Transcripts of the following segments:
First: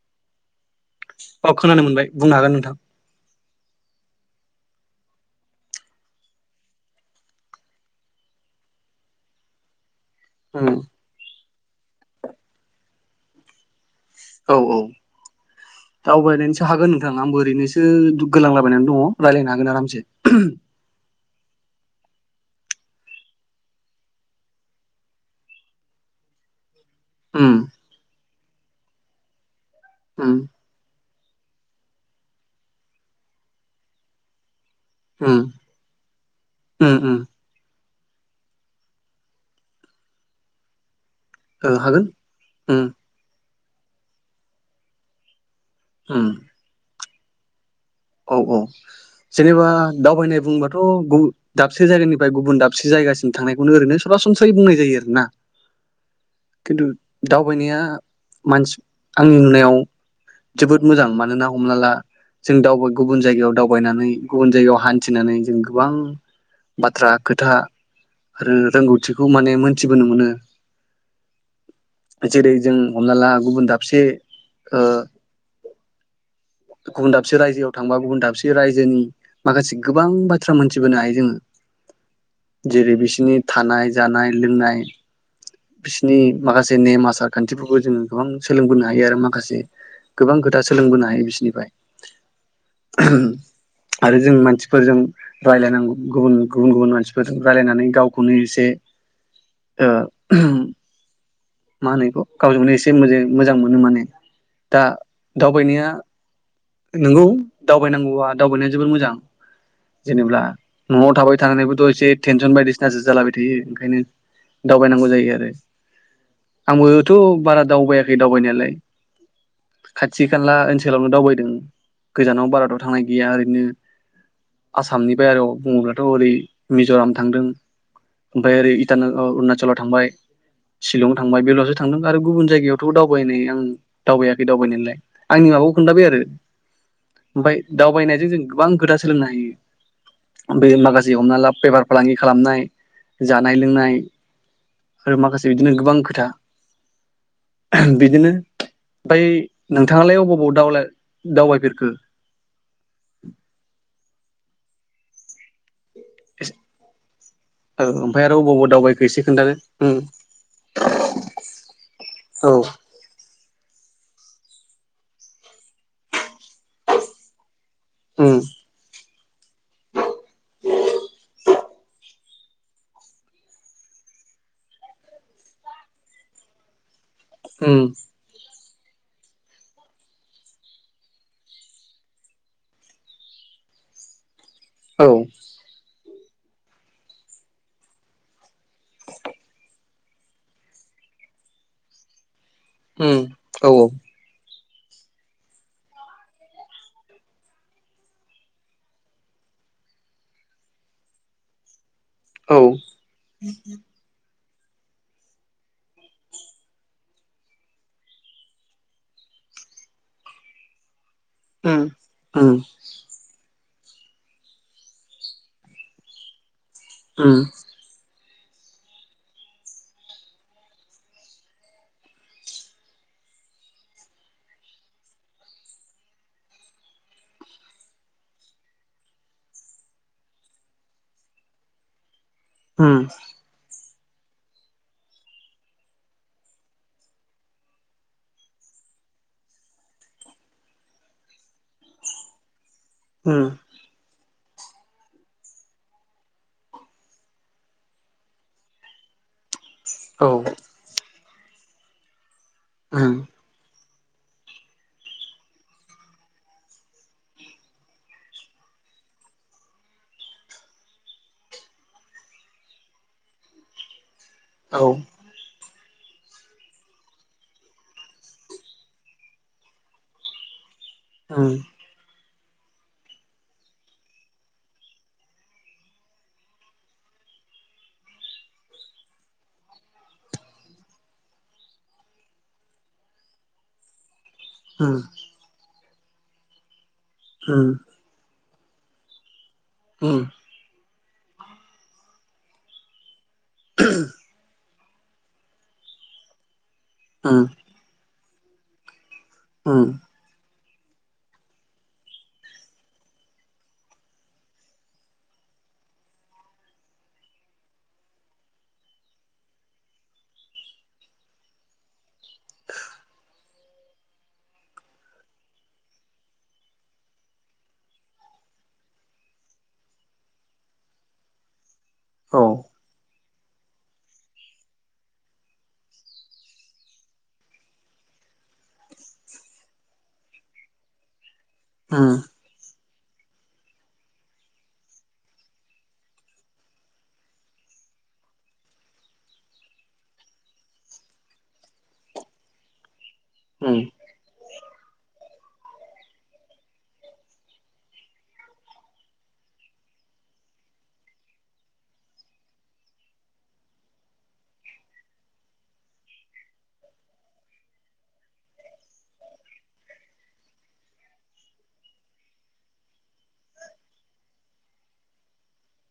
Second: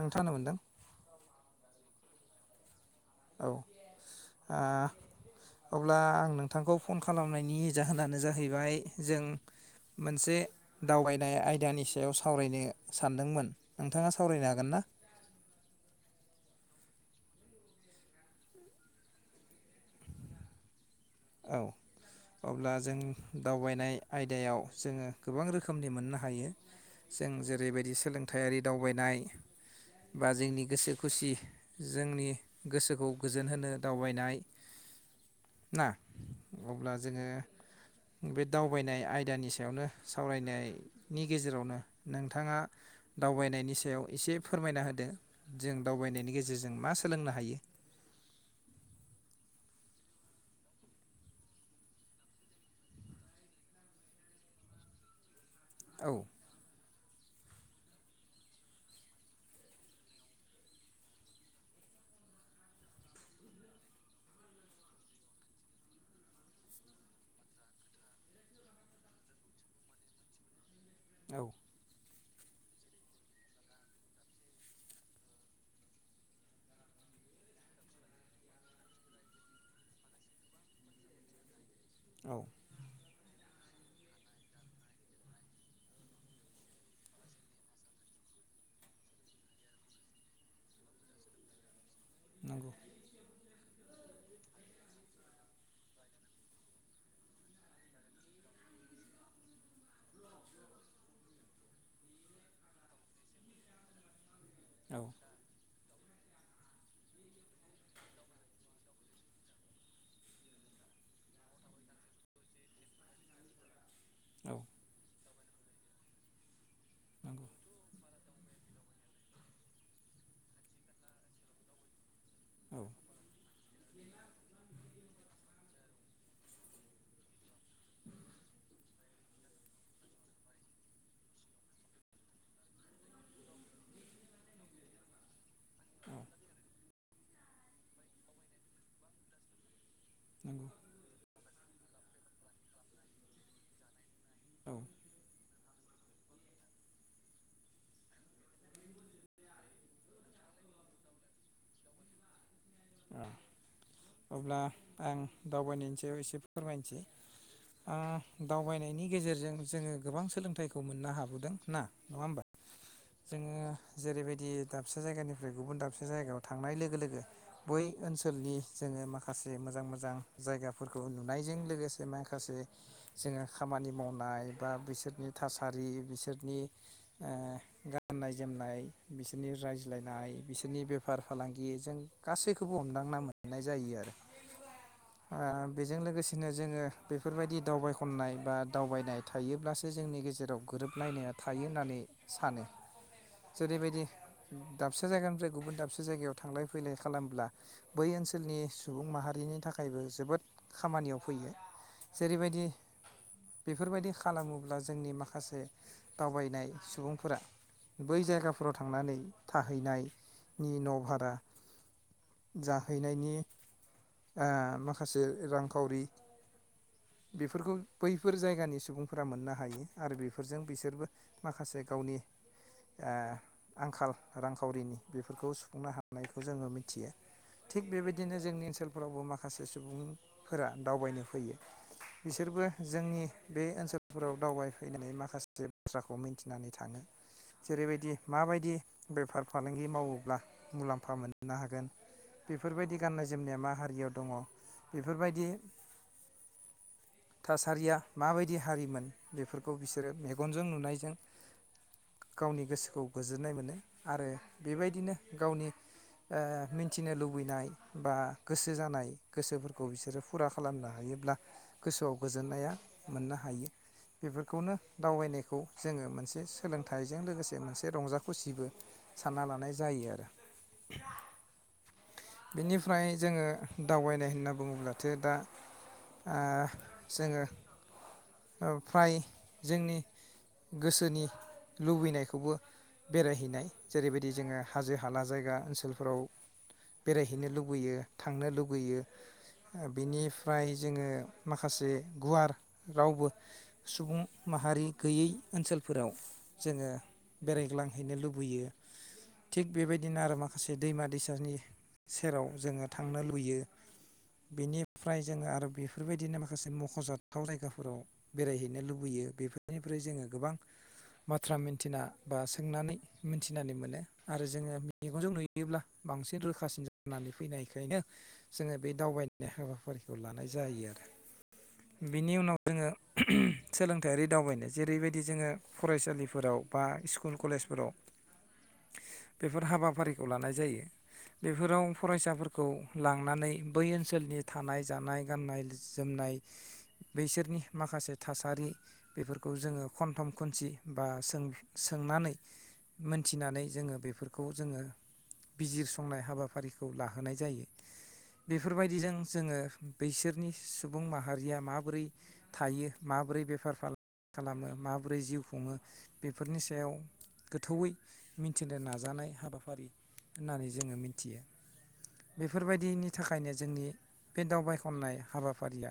नोंथाङानो मोन्दों [inaudible] अ खोनानो मोनबाय बुंनो हागोन नोंथां। औ ओ अब्ला आं नोंथांखौ फन खालामनायनि जाहोनानो जाहैबाय जों मोनसे उम दावबायनाय आय दानि सायाव सावरायनो सानदोंमोन। नोंथाङा सावरायनो औ हागोन औ ना दावबायनायनि सा हागोन नोंथां आंबो ओरैनोसो गोलांलाबायनानै दङ रायलायनो हागोन आरामसे औ अब्ला जों दावबायनाय आयदायाव जोङो गोबां रोखोमनि मोननो हायो। जों उम जेरैबायदि सोलों थायारि दावबायनाय बा उम जोंनि गोसो खुसि जोंनि गोसोखौ गोजोन होनो दावबायनाय उम ना अब्ला उम उम जोङो बे दावबायनाय आयदानि सायावनो सावरायनाय नि ओ गेजेरावनो हागोन नोंथाङा उम दावबायनायनि सायाव एसे फोरमायना होदो। जों उम दावबायनायनि गेजेरजों मा सोलोंनो हायो औ औ जेनेबा दावबायनाय बुंबाथ' गुब दाबसे जायगानिफ्राय गुबुन दाबसे जायगासिम थांनायखौनो ओरैनो सरासनस्रायै बुंनाय जायो आरोना औ खिनतु दावबायनाया मानसि आंनि नुनायाव जोबोद मोजां मानोना हमना ला जों दावबाय गुबुन जायगायाव दावबायनानै गुबुन जायगायाव हान्थिनानै जों गोबां बाथ्रा खोथा आरो रोंगौथिखौ माने मोनथिबोनो मोनो। औ [inaudible] जेरै जों हमना ला गुबुन दाबसे ओ गुबुन दाबसे रायजोआव थांबा गुबुन दाबसे रायजोनि माखासे गोबां बाथ्रा मोनथिबोनो हायो जोङो। औ जेरै बिसिनि थानाय जानाय लोंनाय बिसोरनि माखासे नेम आसार खान्थिफोरखौ जोङो गोबां सोलोंबोनो हायो आरो माखासे गोबां खोथा सोलोंबोनो हायो बिसोरनि फ्राय नंगौ [inaudible] आरो जों मानसिफोरजों रायलायनांगौ गुबुन गुबुन गुबुन मानसिफोरजों रायलायनानै गावखौनो एसे ओ मा होनो बेखौ गावजोंनो एसे मो मोजां मोनो माने। दा औ दावबायनाया नंगौ। दावबायनांगौबा दावबायनाया जोबोर मोजां जेनेबा न'आव थाबाय थानानैबोथ' एसे टेनसन बायदिसिना जो जालाबाय थायो ओंखायनो। नंगौ दावबायनांगौ जायो आरो। आंबोथ' बारा दावबायाखै दावबायनायालाय खाथि खाला ओनसोल दावबायदों। गोजानाव औ बारत थांनाय गैया ओरैनो आसामनि बायेराव बुङोब्लाथ' ओरै मिज'राम थांदों ओमफ्राय ओरै इटान अरुणाचलाव थांबाय शिलं थांबाय बेलावसो थांदों आरो गुबुन जायगायावथ' दावबायनाय आं दावबायाखै दावबायनायलाय आंनि माबाखौ [inaudible] ओमफ्राय दावबायनायजों जों गोबां गोदा सोलोंनो हायो। नंगौ बे माखासे हमना ला पेपार फालांगि खालामनाय जानाय लोंनाय औ आरो माखासे बिदिनो गोबां खोथा बिदिनो ओमफ्राय नोंथाङालाय अबाव अबाव दावला दावबायफेरखो? अब्ला आं दावबायनोसै ए एसे फोरमायनोसै औ ओमफ्राय आरो अबाव अबाव दावबायखो दावबायनायनि एसे खोन्थादो गेजेरजों जोङो उम गोबां सोलोंथाइखौ मोननो हाबोदों ना नङा होमबा? औ जोङो जेरैबायदि दाबसे जायगानिफ्राय गुबुन दाबसे जायगायाव थांनाय लोगो लोगो बै उम ओनसोलनि जोङो माखासे माखासे मोजां मोजां जायगाफोरखौ नुनायजों लोगोसे माखासे जोङो खामानि मावनाय बा बिसोरनि थासारि बिसोरनि ओ उम गाननाय जोमनाय। बिसोरनि रायज्लायनाय बिसोरनि बेफार फालांगि जों गासैखौबो हमदांना मोननाय जायो आरो। औ ओ बेजों लोगोसे बिदिनो जोङो बेफोरबायदि दावबाय खननाय बा दावबायनाय थायोब्लासो जोंनि गेजेराव गोरोबलायनाया थायो होननानै सानो। उम औ औ जेरैबायदि दाबसे जायगानिफ्राय गुबुन दाबसे जायगायाव थांलाय फैलाय खालामब्ला बै ओनसोलनि सुबुं माहारिनि थाखायबो जोबोद खामानियाव फैयो। जेरैबायदि बेफोरबायदि खालामोब अब्ला जोंनि माखासे दावबायनाय सुबुंफोरा बै जायगाफोराव थांनानै थाहैनायनि न'भार बा उम उम जाहैनायनि माखासे रांखावरि उम बेफोरखौ बै बेफोर जायगानि सुबुंफोरा मोननो हायो। आरो बेफोरजों बिसोरबो माखासे गावनि ए आंखाल रांखावरिनि बेफोरखौ सुफुंनो हानायखौ जोङो मिथियो। थिग बेबायदिनो जोंनि ओनसोलफोरावबो माखासे सुबुंफोरा दावबायनो फैयो। बिसोरबो उम उम औ उम जोंनि बे ओनसोल गफोराव दावबायफैनानै माखासे बाथ्राखौ मिन्थिनानै थाङो। जेरैबायदि माबायदि बेफार फालांगि मावोब्ला मुलाम्फा मोननो हागोन बे बेफोरबायदि गाननाय जोमनाया मा हारियाव दङ बेफोरबायदि थासारिया माबायदि हारिमोन बेफोरखौ बेखौ बिसोरो औ मेगनजों नुनायजों गावनि गोसोखौ उम उम गोजोननाय मोनो आरो बेबायदिनो गावनि ओ मिन्थिनो लुबैनाय बा गोसो जानाय गोसोफोरखौ बिसोरो फुरा खालामनो हायोब्ला गोसोआव गोजोननाया मोननो हायो बेफोरखौनो दावबायनायखौ जोङो मोनसे सोलों थाइजों लोगोसे मोनसे रंजा खुसिबो सानना लानाय जायो आरो ओं बेनिफ्राय जोङो दावबायनाय होनना बुङोब्लाथो दा ओ जोङो फ्राय जोंनि गोसोनि लुबैनायखौबो बेरायहैनाय जेरैबायदि जोङो हाजो हाला जायगा ओनसोल फ्राव बेरायहैनो लुबैयो थांनो लुबैयो गैयो उम उम बिनिफ्राय जोङो माखासे गुवार रावबो सुबुं माहारि गैयै ओनसोलफोराव जोङो औ बेरायग्लांहैनो लुबैयो होयो थिग बेबायदिनो आरो मा माखासे दैमा दैसानि सेराव जोङो थांनो लुबैयो बेनिफ्राय जोङो आरो बेफोरबायदिनो माखासे मख'जाथाव जायगाफोराव बेरायहैनो लुबैयो बेफोरनिफ्राय जोङो गोबां बाथ्रा मिथिना बा सोंनानै मिथिनानै मोनो आरो जोङो मेगनजों नुयोब्ला बांसिन रोखासिन जानानै फैनायखायनो जोङो बे दावबायनाय हाबाफारिखौ लानाय जायो आरो बिनि उनाव जोङो सोलोंथाइयारि दावबायनाय जेरैबायदि जोङो फरायसालिफोराव बा स्कुल कलेजफोराव बेफोर हाबाफारिखौ लानाय जायो बेफोराव उम फरायसाफोरखौ लांनानै बै ओनसोलनि थानाय जानाय गाननाय जोमनाय बैसोरनि माखासे थासारि बेफोरखौ जोङो खनथम खनसि बा सों सोंनानै मोनथिनानै उम जोङो बेफोरखौ जोङो बिजिरसंनाय हाबाफारिखौ लाहोनाय जायो। बेफोरबायदिजों जोङो बैसोरनि सुबुं माहारिया माबोरै थायो माबोरै बेफार फाला खालामो माबोरै जिउ खुङो बेफोरनि सायाव गोथौवै मिथिनो नाजानाय हाबाफारि होननानै जोङो मिथियो। बेफोरबायदिनि थाखायनो जोंनि बे दावबायखननाय हाबाफारिया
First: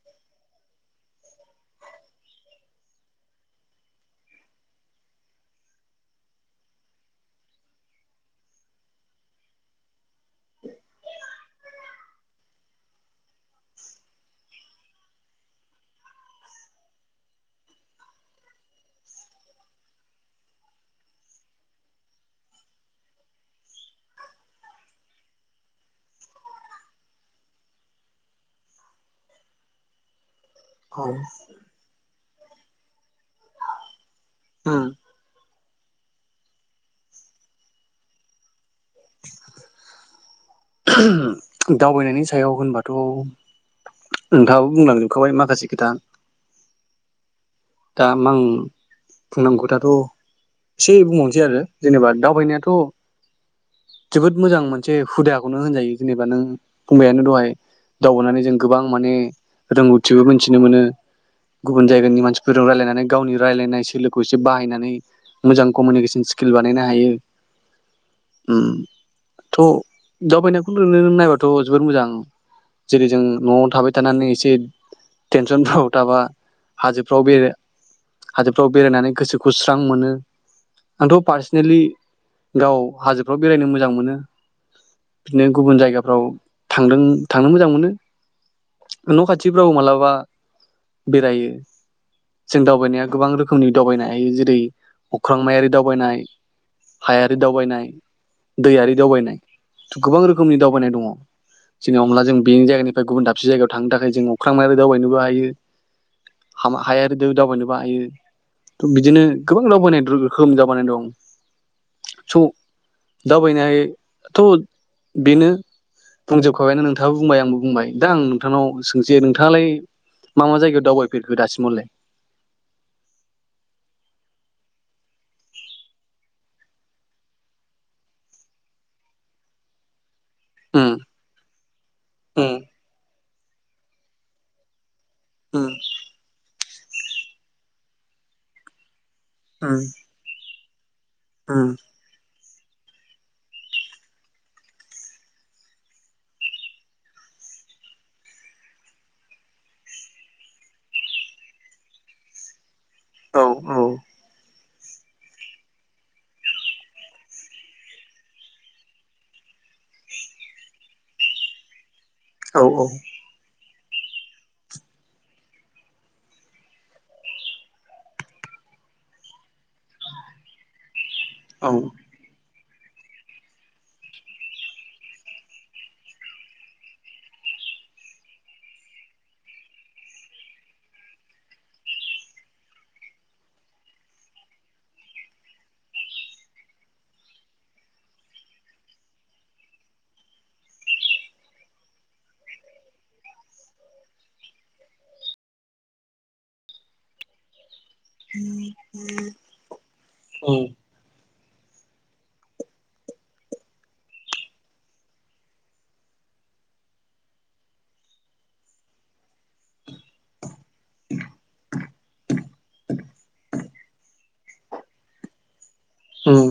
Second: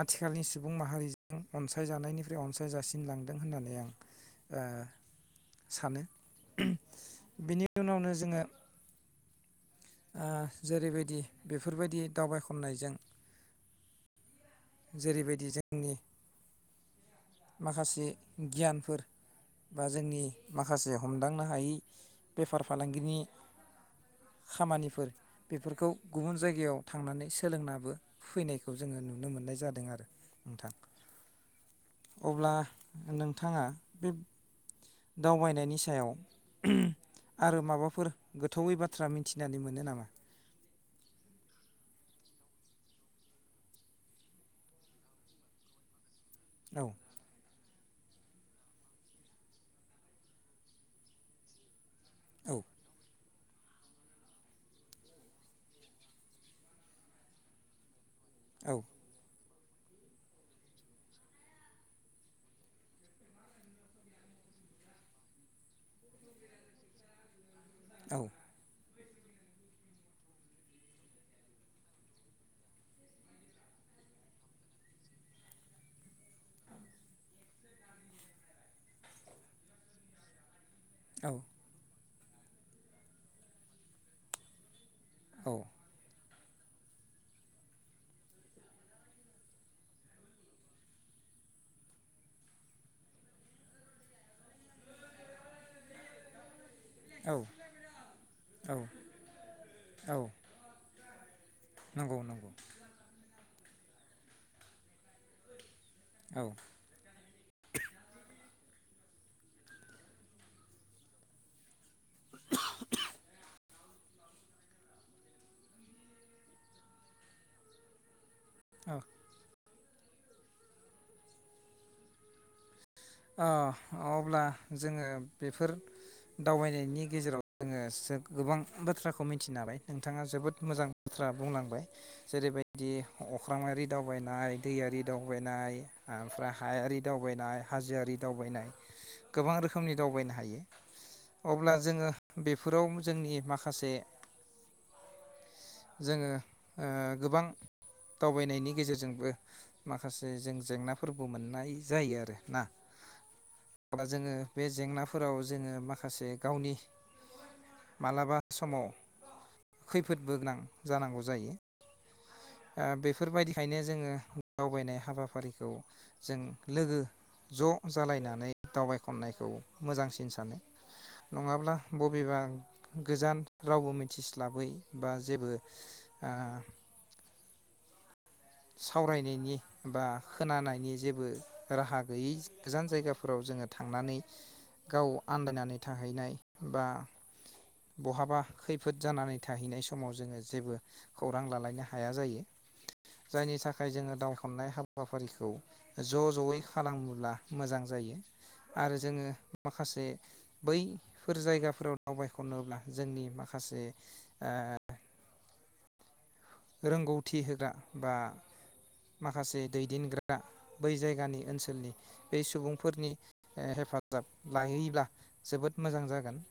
आथिखालनि सुबुं माहारिजों अनसायजानायनिफ्राय अनसाय जासिनलांदों होननानै आं ओ सानो बिनि उनावनो जोङो आ जेरैबायदि बेफोरबायदि दावबायखननायजों जेरैबायदि जोंनि माखासे गियानफोर बा जोंनि माखासे हमदांनो हायि बेफार फालांगिनि खामानिफोर बेफोरखौ गुबुन जायगायाव थांनानै सोलोंनाबो फैनायखौ जोङो नुनो मोननाय जादों आरो नोंथां औ। अब्ला नोंथाङा बेब उम दावबायनायनिस याव आरो माबाफोर गोथ थौै बाथ्रा मिथिनानै मोनो नामा? दावबायनायनि सायाव होनबाथ' नोंथाङाबो बुंलांजोबखाबाय माखासे खोथा औ। दा मां बुंनांगौ खोथाथ' एसे बुंबावनोसै आरो जेनेबा औ दावबायनायाथ' जोबोद मोजां मोनसे हुदाखौनो होनजायो जेनेबा नों बुंबायानो दहाय दावगानानै जों औ गोबां माने रोंगौथिबो मोनथिनो मोनो गुबुन जायगानि मानसि फोराव रायलायनानै गावनि रायलायनाय सोलोखौ एसे बाहायनानै मोजां कमिउनिकेसन स्किल बानायनो हायो। औ उम। थ' दावबायनायखौ नुनोन नायबाथ' जोबोर मोजां जेरै जों न'आव थाबाय थानानै एसे टेनसनफ्राव थाबा हाजोब फ्राव बे हाजोफ्राव बेरायनानै गोसोखौ स्रां मोनो। आंथ' औ पार्सनेलि गाव हाजोफ्राव बेरायनो मोजां मोनो बिदिनो औ गुबुन जायगाफ्राव थांदों थांनो मोजां मोनो न' खाथिफ्राव मालाबा बेरायो। जों दावबायनाया गोबां रोखोमनि दावबायनो हायो जेरै अख्रांमायारि दावबायनाय औ हायारि दावबायनाय औ दैयारि दावबायनाय औ गोबां रोखोमनि दावबायनाय दङ। नंगौ जेनमब्ला जों नंगौ बेनि जायगानिफ्राय गुबुन दाब से जायगायाव थांनो थाखाय जों अख्रांमायारि दावबायनोबो हायो। औ हामा हाया आरो दै दावबायनोबो हायो - थ' बिदिनो गोबां दावबायनाय रो-रोखोम जाबावनाय दं स' दावबायनायथ' बेनो बुंजोबखाबायनो नोंथाङाबो बुंबाय आंबो बुंबाय दा आं नों- थांनाव औ सोंसै नोंथाङालाय मा मा जायगायाव दावबाय फेरखौ दासिमलाय? ओ अब्ला जोङो बेफोर दावबायनायनि गेजेराव जोङो एसे गोबां बाथ्राखौ मिथियो नालाय बिथाङा जोबोद मोजां उम बाथ्रा बुंलांबाय उम जेरैबायदि अख्रांआरि दावबायनाय दैयारि दावबायनाय ओमफ्राय हायारि दावबायनाय हाजोआरि दावबायनाय गोबां रोखोमनि दावबायनो हायो। उम अब्ला जोङो बेफोराव जोंनि माखासे जोङो ओ गोबां दावबायनायनि गेजेरजोंबो माखासे जों जेंनाफोरबो मोननाय जायो आरो। ना औ औ अब्ला जोङो बे जेंनाफोराव जोङो माखासे गावनि मालाबा समाव खैफोदबो गोनां जानांगौ जायो। औ आ बेफोरबायदि ओंखायनो जोङो दावबायनाय हाबाफारिखौ जों लोगो ज' जालायनानै दावबाय खननायखौ मोजांसिन सानो औ नङाब्ला बबेबा गोजान रावबो मिथिस्लाबै बा जेबो आ सावरायनायनि बा खोनानायनि जेबो राहा गैयै गोजान जायगाफोराव जोङो थांनानै गाव आन्दायनानै थाहैनाय बा बहाबा खैफोद जानानै थाहैनाय समाव जोङो जेबो खौरां लालायनो हाया जायो। जायनि थाखाय जोङो दावबाय खननाय हाबा फारिखौ ज' ज'यै खालामोब्ला मोजां जायो आरो जोङो माखासे उम बै फोर जायगाफोराव दावबाय खननोब्ला जोंनि माखासे आ रोंगौथि होग्रा बा माखासे दैदेनग्रा बै जायगानि ओनसोलनि बै सुबुंफोरनि हेफाजाब लायोब्ला जोबोद मोजां जागोन उम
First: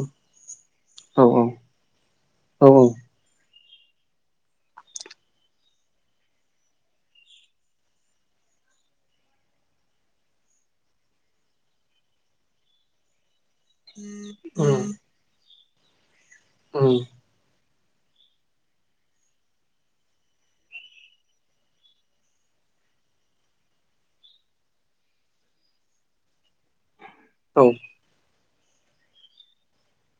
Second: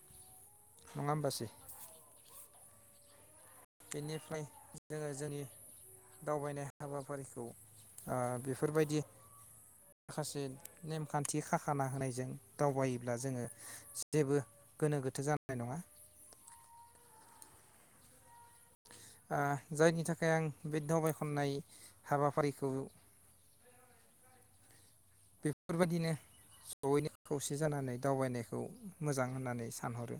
नङा औ होमबासै? औ बेनिफ्राय जोङो जोंनि दावबायनाय हाबाफारिखौ ओ बेफोरबायदि माखासे नेमखान्थि खाखाना होनायजों दावबायोब्ला जोङो उम। नाय नङा। उम आ जायनि थाखाय आं बे दावबाय खननाय हाबाफारिखौ बेफोरबायदिनो जयैनो खौसे औ जानानै दावबायनाय खौ मोजां होननानै सानहरो।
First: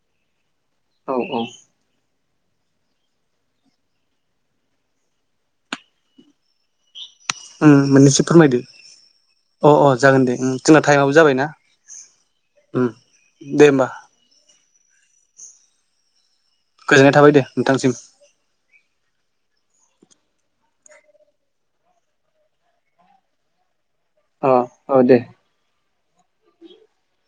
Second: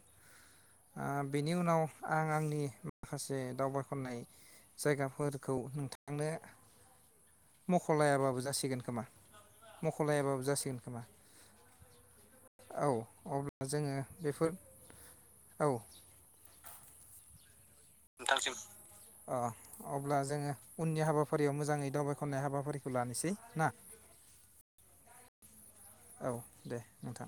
आ औ औ उम बेनि उनाव आं आंनि माखासे दावबायखननाय जायगाफोरखौ नोंथांनो मोननैसो मख'लायाबाबो फोरमायदो जासिगोन खोमा। अ अ जागोन दे मख'लायाबाबो उम जासिगोन जोंना खोमा टाइमाबो जाबायना उम औ दे अब्ला होमबा जोङो बेफोर औ। गोजोननाय थाबाय दे। नोंथांसिम नोंथांसिम अ। अब्ला जोङो उननि हाबाफारियाव मोजाङै दावबाय खननाय हाबाफारिखौ लानोसै ना? अ औ दे। औ दे नोंथां।